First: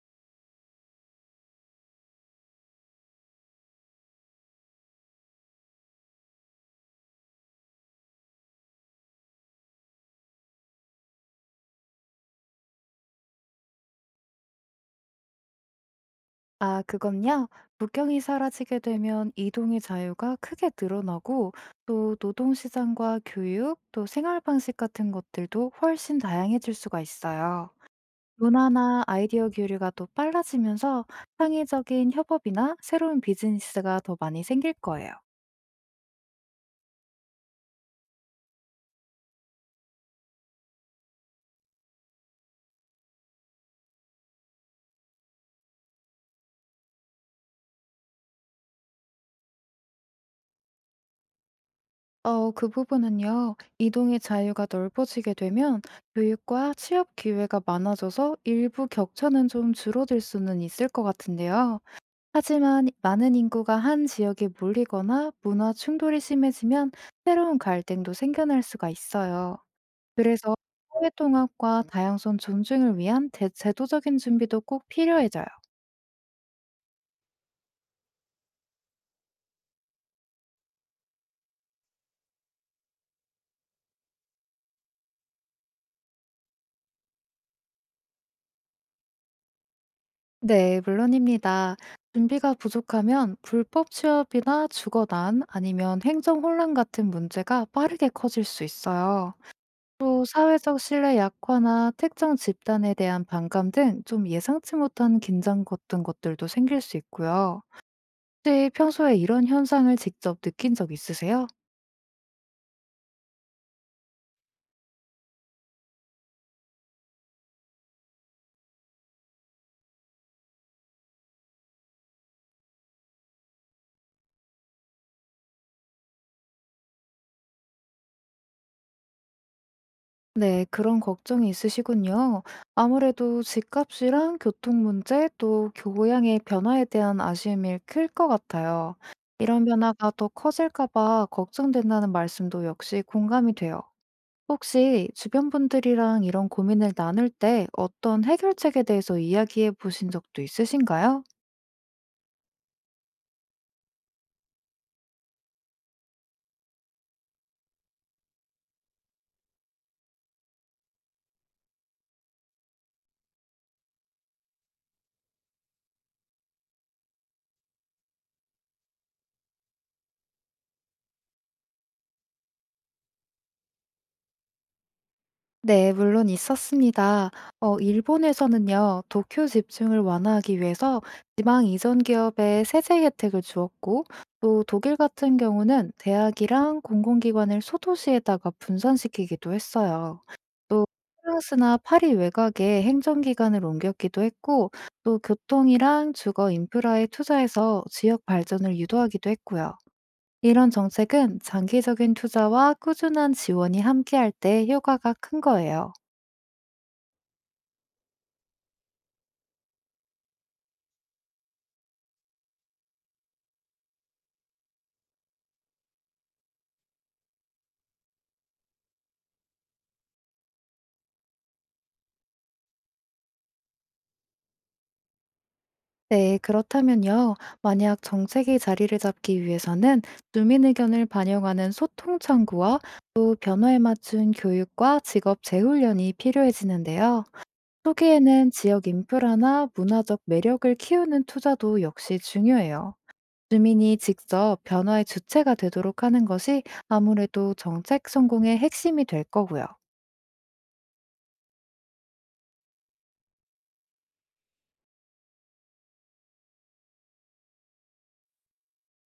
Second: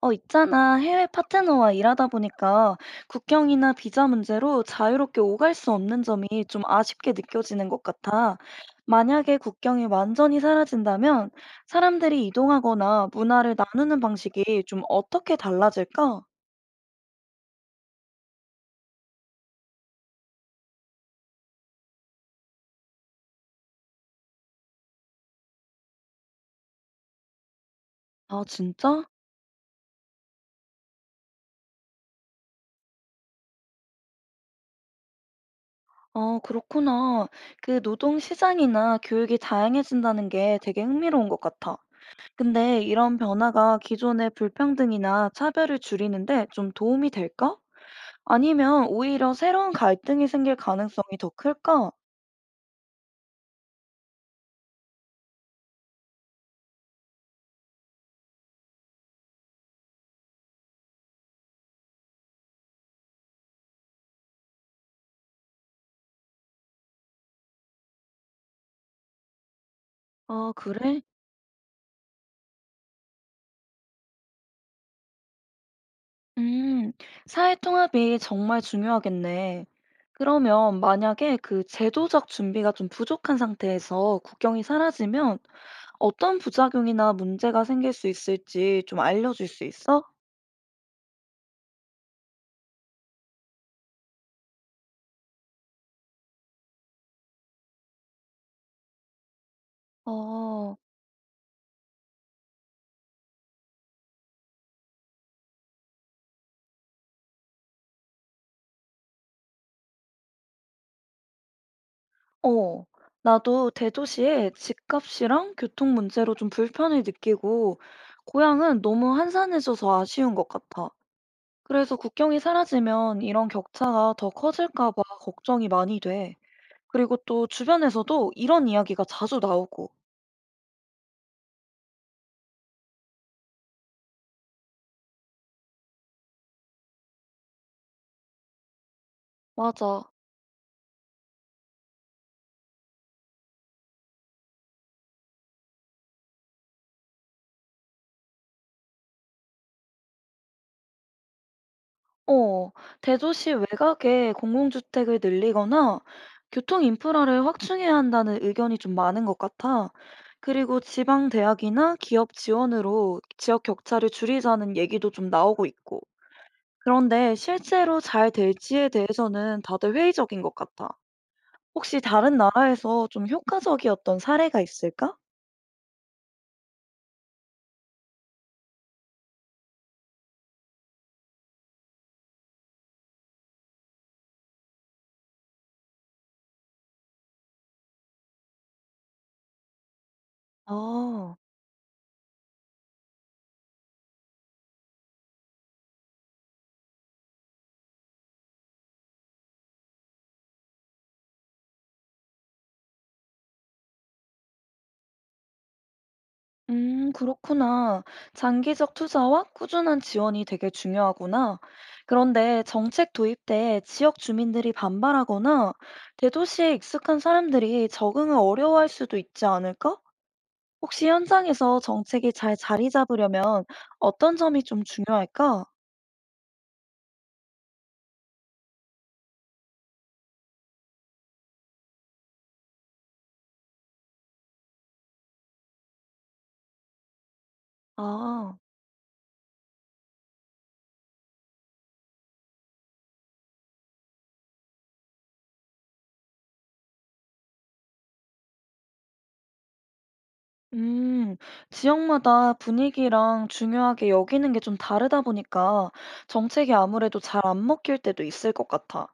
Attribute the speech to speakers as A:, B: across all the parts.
A: 있잖아. 해외 파트너와 일하다 보니까 국경이나 비자 문제로 자유롭게 오갈 수 없는 점이 좀 아쉽게 느껴지는 것 같아. 만약에 국경이 완전히 사라진다면 사람들이 이동하거나 문화를 나누는 방식이 좀 어떻게 달라질까?
B: 아, 그건요. 국경이 사라지게 되면 이동의 자유가 크게 늘어나고 또 노동시장과 교육, 또 생활 방식 같은 것들도 훨씬 다양해질 수가 있어요.
A: 아,
B: 문화나
A: 진짜?
B: 아이디어 교류가 또 빨라지면서 창의적인 협업이나 새로운 비즈니스가 더 많이 생길 거예요.
A: 아, 그렇구나. 그 노동 시장이나 교육이 다양해진다는 게 되게 흥미로운 것 같아. 근데 이런 변화가 기존의 불평등이나 차별을 줄이는데 좀 도움이 될까? 아니면 오히려 새로운 갈등이 생길 가능성이 더 클까?
B: 그 부분은요. 이동의 자유가 넓어지게 되면 교육과 취업 기회가 많아져서 일부 격차는 좀 줄어들 수는 있을 것 같은데요. 하지만 많은 인구가 한 지역에 몰리거나 문화 충돌이 심해지면 새로운 갈등도 생겨날 수가 있어요.
A: 아,
B: 그래서
A: 그래?
B: 사회 통합과 다양성 존중을 위한 제도적인 준비도 꼭 필요해져요.
A: 음, 사회 통합이 정말 중요하겠네. 그러면 만약에 그 제도적 준비가 좀 부족한 상태에서 국경이 사라지면 어떤 부작용이나 문제가 생길 수 있을지 좀 알려줄 수 있어?
B: 네, 물론입니다. 준비가 부족하면 불법 취업이나 주거난 아니면 행정 혼란 같은 문제가 빠르게 커질 수 있어요. 또
A: 어,
B: 사회적 신뢰 약화나 특정 집단에 대한 반감 등 좀 예상치 못한 긴장 같은 것들도 생길 수 있고요. 혹시 평소에 이런 현상을 직접 느낀 적 있으세요?
A: 어. 나도 대도시에 집값이랑 교통 문제로 좀 불편을 느끼고, 고향은 너무 한산해져서 아쉬운 것 같아. 그래서 국경이 사라지면 이런 격차가 더 커질까 봐 걱정이 많이 돼. 그리고 또 주변에서도 이런 이야기가 자주 나오고.
B: 네, 그런 걱정이 있으시군요. 아무래도 집값이랑 교통 문제 또 교양의 변화에 대한 아쉬움이 클 것 같아요. 이런
A: 맞아.
B: 변화가 더 커질까 봐 걱정된다는 말씀도 역시 공감이 돼요. 혹시 주변 분들이랑 이런 고민을 나눌 때 어떤 해결책에 대해서 이야기해 보신 적도 있으신가요?
A: 어, 대도시 외곽에 공공주택을 늘리거나 교통 인프라를 확충해야 한다는 의견이 좀 많은 것 같아. 그리고 지방 대학이나 기업 지원으로 지역 격차를 줄이자는 얘기도 좀 나오고 있고. 그런데 실제로 잘 될지에 대해서는 다들 회의적인 것 같아. 혹시 다른 나라에서 좀 효과적이었던 사례가 있을까?
B: 네, 물론 있었습니다. 일본에서는요, 도쿄 집중을 완화하기 위해서 지방 이전 기업에 세제 혜택을 주었고, 또 독일 같은 경우는 대학이랑 공공기관을 소도시에다가 분산시키기도 했어요. 또
A: 아.
B: 프랑스나 파리 외곽에 행정기관을 옮겼기도 했고, 또 교통이랑 주거 인프라에 투자해서 지역 발전을 유도하기도 했고요. 이런 정책은 장기적인 투자와 꾸준한 지원이 함께할 때 효과가 큰 거예요.
A: 그렇구나. 장기적 투자와 꾸준한 지원이 되게 중요하구나. 그런데 정책 도입 때 지역 주민들이 반발하거나 대도시에 익숙한 사람들이 적응을 어려워할 수도 있지 않을까? 혹시 현장에서 정책이 잘 자리 잡으려면 어떤 점이 좀 중요할까?
B: 네, 그렇다면요. 만약 정책이 자리를 잡기 위해서는 주민 의견을 반영하는 소통 창구와 또 변화에 맞춘 교육과 직업 재훈련이 필요해지는데요. 초기에는
A: 아.
B: 지역 인프라나 문화적 매력을 키우는 투자도 역시 중요해요. 주민이 직접 변화의 주체가 되도록 하는 것이 아무래도 정책 성공의 핵심이 될 거고요.
A: 음, 지역마다 분위기랑 중요하게 여기는 게 좀 다르다 보니까 정책이 아무래도 잘 안 먹힐 때도 있을 것 같아.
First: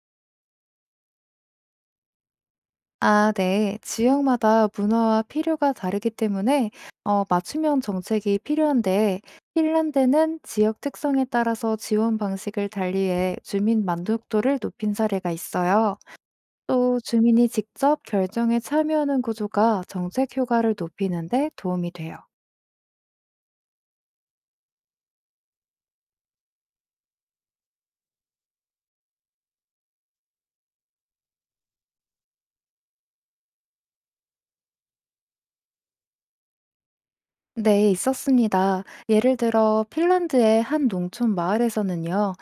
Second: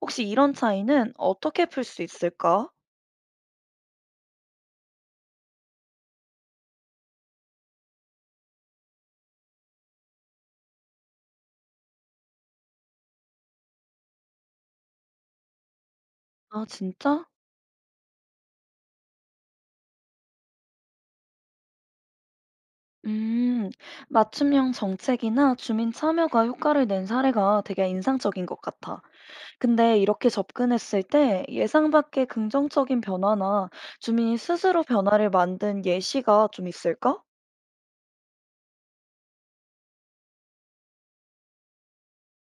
A: 혹시 이런 차이는 어떻게 풀 수 있을까?
B: 아, 네. 지역마다 문화와 필요가 다르기 때문에 맞춤형 정책이 필요한데, 핀란드는 지역 특성에 따라서 지원 방식을 달리해 주민 만족도를 높인 사례가 있어요.
A: 아,
B: 또
A: 진짜?
B: 주민이 직접 결정에 참여하는 구조가 정책 효과를 높이는 데 도움이 돼요.
A: 음, 맞춤형 정책이나 주민 참여가 효과를 낸 사례가 되게 인상적인 것 같아. 근데 이렇게 접근했을 때 예상 밖의 긍정적인 변화나 주민이 스스로 변화를 만든 예시가 좀 있을까?
B: 네, 있었습니다. 예를 들어 핀란드의 한 농촌 마을에서는요,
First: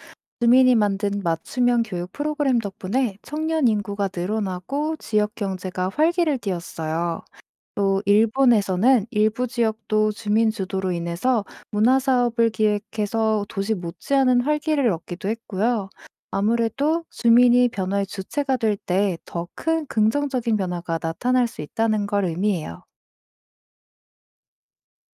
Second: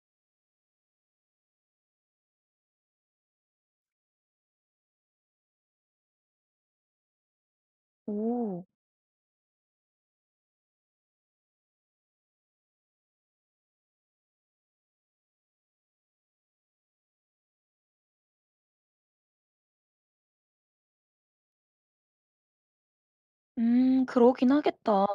B: 주민이 만든 맞춤형 교육 프로그램 덕분에 청년 인구가 늘어나고 지역 경제가 활기를 띠었어요. 또
A: 오.
B: 일본에서는 일부 지역도 주민 주도로 인해서 문화 사업을 기획해서 도시 못지않은 활기를 얻기도 했고요. 아무래도 주민이 변화의 주체가 될 때 더 큰 긍정적인 변화가 나타날 수 있다는 걸 의미해요.
A: 그러긴 하겠다.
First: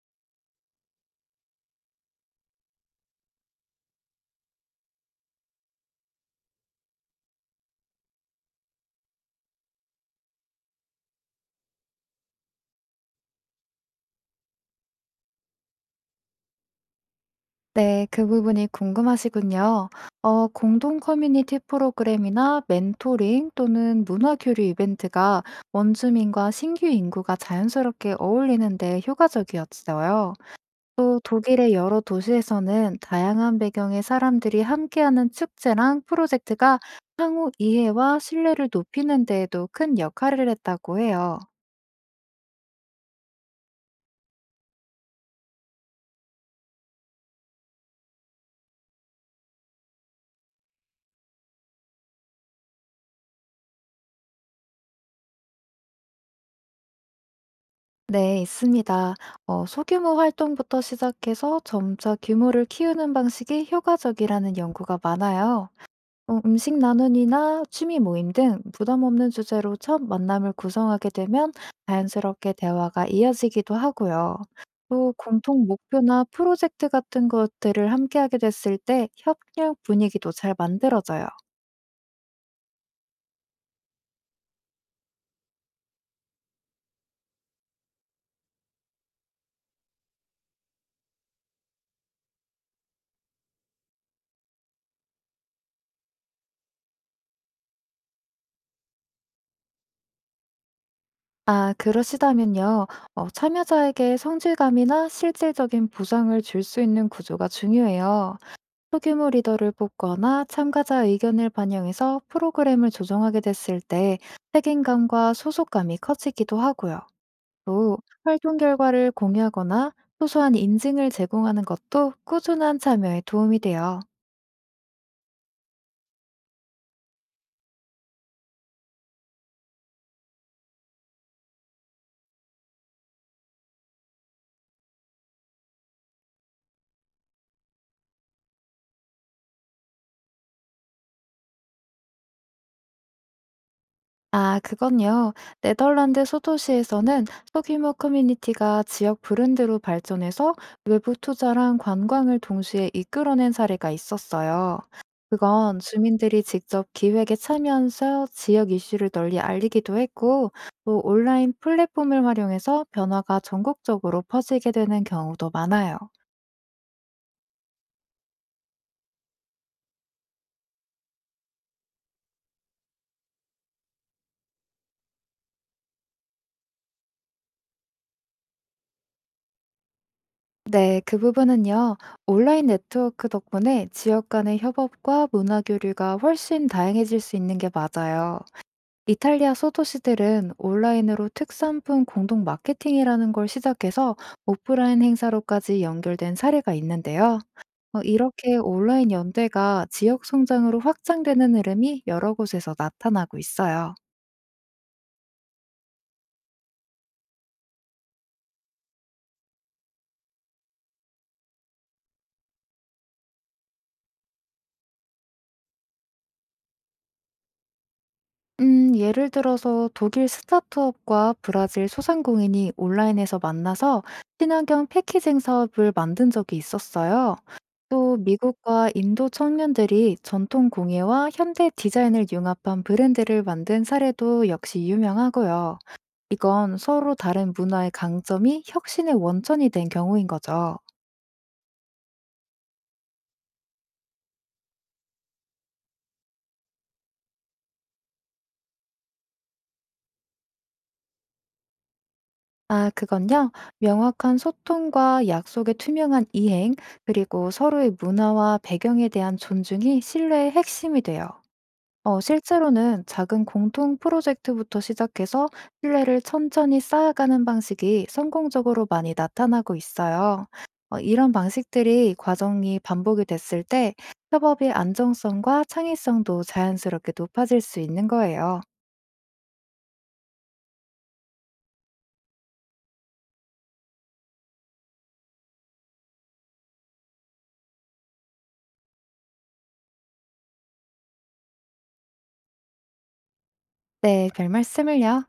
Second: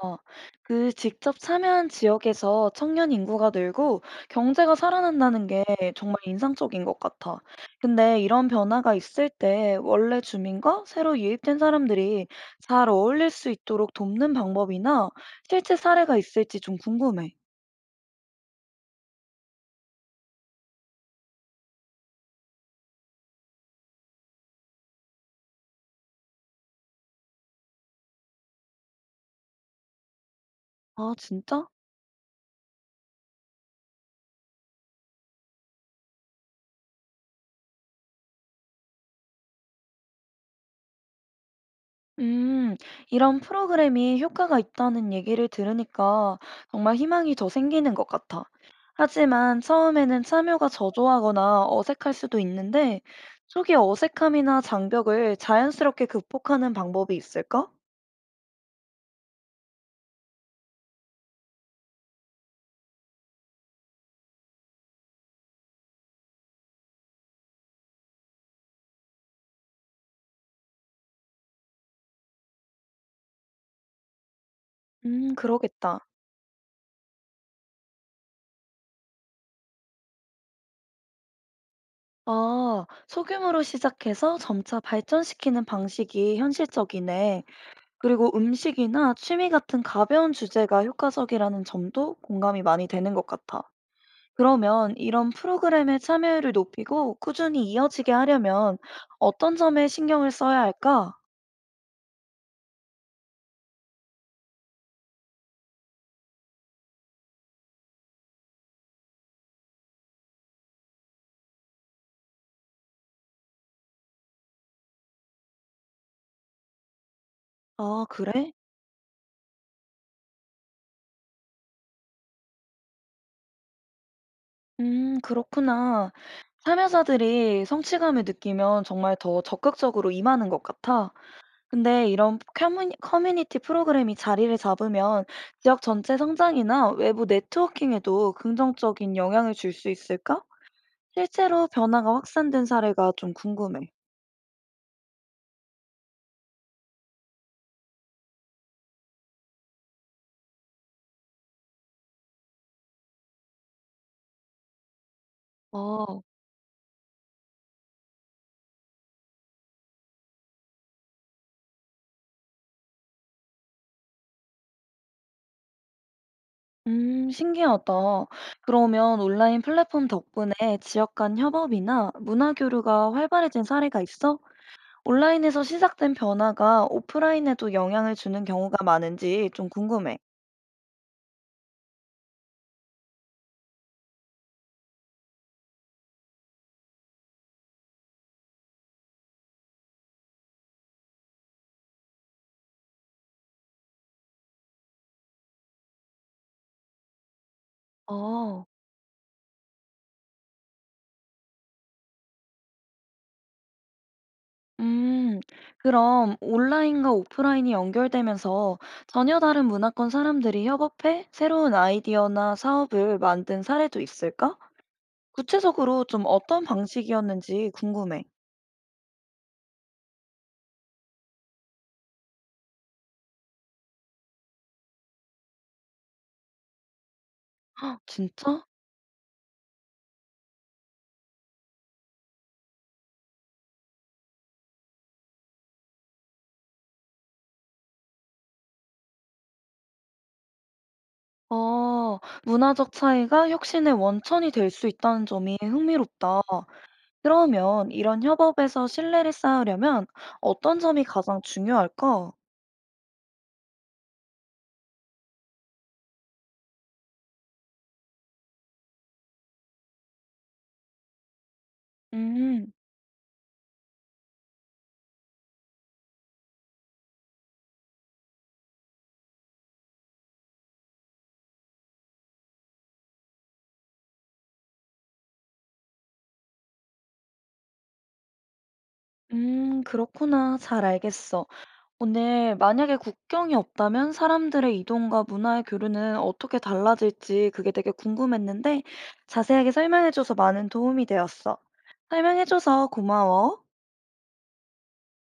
A: 그 직접 참여한 지역에서 청년 인구가 늘고 경제가 살아난다는 게 정말 인상적인 것 같아. 근데 이런 변화가 있을 때 원래 주민과 새로 유입된 사람들이 잘 어울릴 수 있도록 돕는 방법이나 실제 사례가 있을지 좀 궁금해.
B: 네, 그 부분이 궁금하시군요. 공동 커뮤니티 프로그램이나 멘토링 또는 문화 교류 이벤트가 원주민과 신규 인구가 자연스럽게 어울리는데 효과적이었어요.
A: 아,
B: 또
A: 진짜?
B: 독일의 여러 도시에서는 다양한 배경의 사람들이 함께하는 축제랑 프로젝트가 상호 이해와 신뢰를 높이는 데에도 큰 역할을 했다고 해요.
A: 음, 이런 프로그램이 효과가 있다는 얘기를 들으니까 정말 희망이 더 생기는 것 같아. 하지만 처음에는 참여가 저조하거나 어색할 수도 있는데, 초기 어색함이나 장벽을 자연스럽게 극복하는 방법이 있을까?
B: 네, 있습니다. 소규모 활동부터 시작해서 점차 규모를 키우는 방식이 효과적이라는 연구가 많아요. 음식 나눔이나 취미 모임 등 부담 없는 주제로 첫 만남을 구성하게 되면 자연스럽게 대화가 이어지기도 하고요. 또 공통
A: 그러겠다.
B: 목표나 프로젝트 같은 것들을 함께하게 됐을 때 협력 분위기도 잘 만들어져요.
A: 아, 소규모로 시작해서 점차 발전시키는 방식이 현실적이네. 그리고 음식이나 취미 같은 가벼운 주제가 효과적이라는 점도 공감이 많이 되는 것 같아. 그러면 이런 프로그램의 참여율을 높이고 꾸준히 이어지게 하려면 어떤 점에 신경을 써야 할까?
B: 아, 그러시다면요. 참여자에게 성실감이나 실질적인 보상을 줄 수 있는 구조가 중요해요. 소규모 리더를 뽑거나 참가자 의견을 반영해서 프로그램을 조정하게 됐을 때 책임감과 소속감이 커지기도 하고요. 또
A: 아, 그래?
B: 활동 결과를 공유하거나 소소한 인증을 제공하는 것도 꾸준한 참여에 도움이 돼요.
A: 그렇구나. 참여자들이 성취감을 느끼면 정말 더 적극적으로 임하는 것 같아. 근데 이런 커뮤니티 프로그램이 자리를 잡으면 지역 전체 성장이나 외부 네트워킹에도 긍정적인 영향을 줄 수 있을까? 실제로 변화가 확산된 사례가 좀 궁금해.
B: 아, 그건요. 네덜란드 소도시에서는 소규모 커뮤니티가 지역 브랜드로 발전해서 외부 투자랑 관광을 동시에 이끌어낸 사례가 있었어요. 그건
A: 어,
B: 주민들이 직접 기획에 참여하면서 지역 이슈를 널리 알리기도 했고, 또 온라인 플랫폼을 활용해서 변화가 전국적으로 퍼지게 되는 경우도 많아요.
A: 신기하다. 그러면 온라인 플랫폼 덕분에 지역 간 협업이나 문화 교류가 활발해진 사례가 있어? 온라인에서 시작된 변화가 오프라인에도 영향을 주는 경우가 많은지 좀 궁금해.
B: 네, 그 부분은요. 온라인 네트워크 덕분에 지역 간의 협업과 문화 교류가 훨씬 다양해질 수 있는 게 맞아요. 이탈리아 소도시들은 온라인으로 특산품 공동 마케팅이라는 걸 시작해서 오프라인 행사로까지 연결된 사례가 있는데요. 이렇게
A: 어,
B: 온라인 연대가 지역 성장으로 확장되는 흐름이 여러 곳에서 나타나고 있어요.
A: 음, 그럼 온라인과 오프라인이 연결되면서 전혀 다른 문화권 사람들이 협업해 새로운 아이디어나 사업을 만든 사례도 있을까? 구체적으로 좀 어떤 방식이었는지 궁금해.
B: 예를 들어서 독일 스타트업과 브라질 소상공인이 온라인에서 만나서 친환경 패키징 사업을 만든 적이 있었어요.
A: 헉,
B: 또
A: 진짜?
B: 미국과 인도 청년들이 전통 공예와 현대 디자인을 융합한 브랜드를 만든 사례도 역시 유명하고요. 이건 서로 다른 문화의 강점이 혁신의 원천이 된 경우인 거죠.
A: 어, 문화적 차이가 혁신의 원천이 될 수 있다는 점이 흥미롭다. 그러면 이런 협업에서 신뢰를 쌓으려면 어떤 점이 가장 중요할까?
B: 아, 그건요. 명확한 소통과 약속의 투명한 이행, 그리고 서로의 문화와 배경에 대한 존중이 신뢰의 핵심이 돼요.
A: 음,
B: 실제로는 작은 공통 프로젝트부터 시작해서 신뢰를 천천히 쌓아가는 방식이 성공적으로 많이 나타나고 있어요. 이런 방식들이 과정이 반복이 됐을 때 협업의 안정성과 창의성도 자연스럽게 높아질 수 있는 거예요.
A: 그렇구나. 잘 알겠어. 오늘 만약에 국경이 없다면 사람들의 이동과 문화의 교류는 어떻게 달라질지 그게 되게 궁금했는데 자세하게 설명해줘서 많은 도움이 되었어. 설명해줘서 고마워.
B: 네, 별 말씀을요.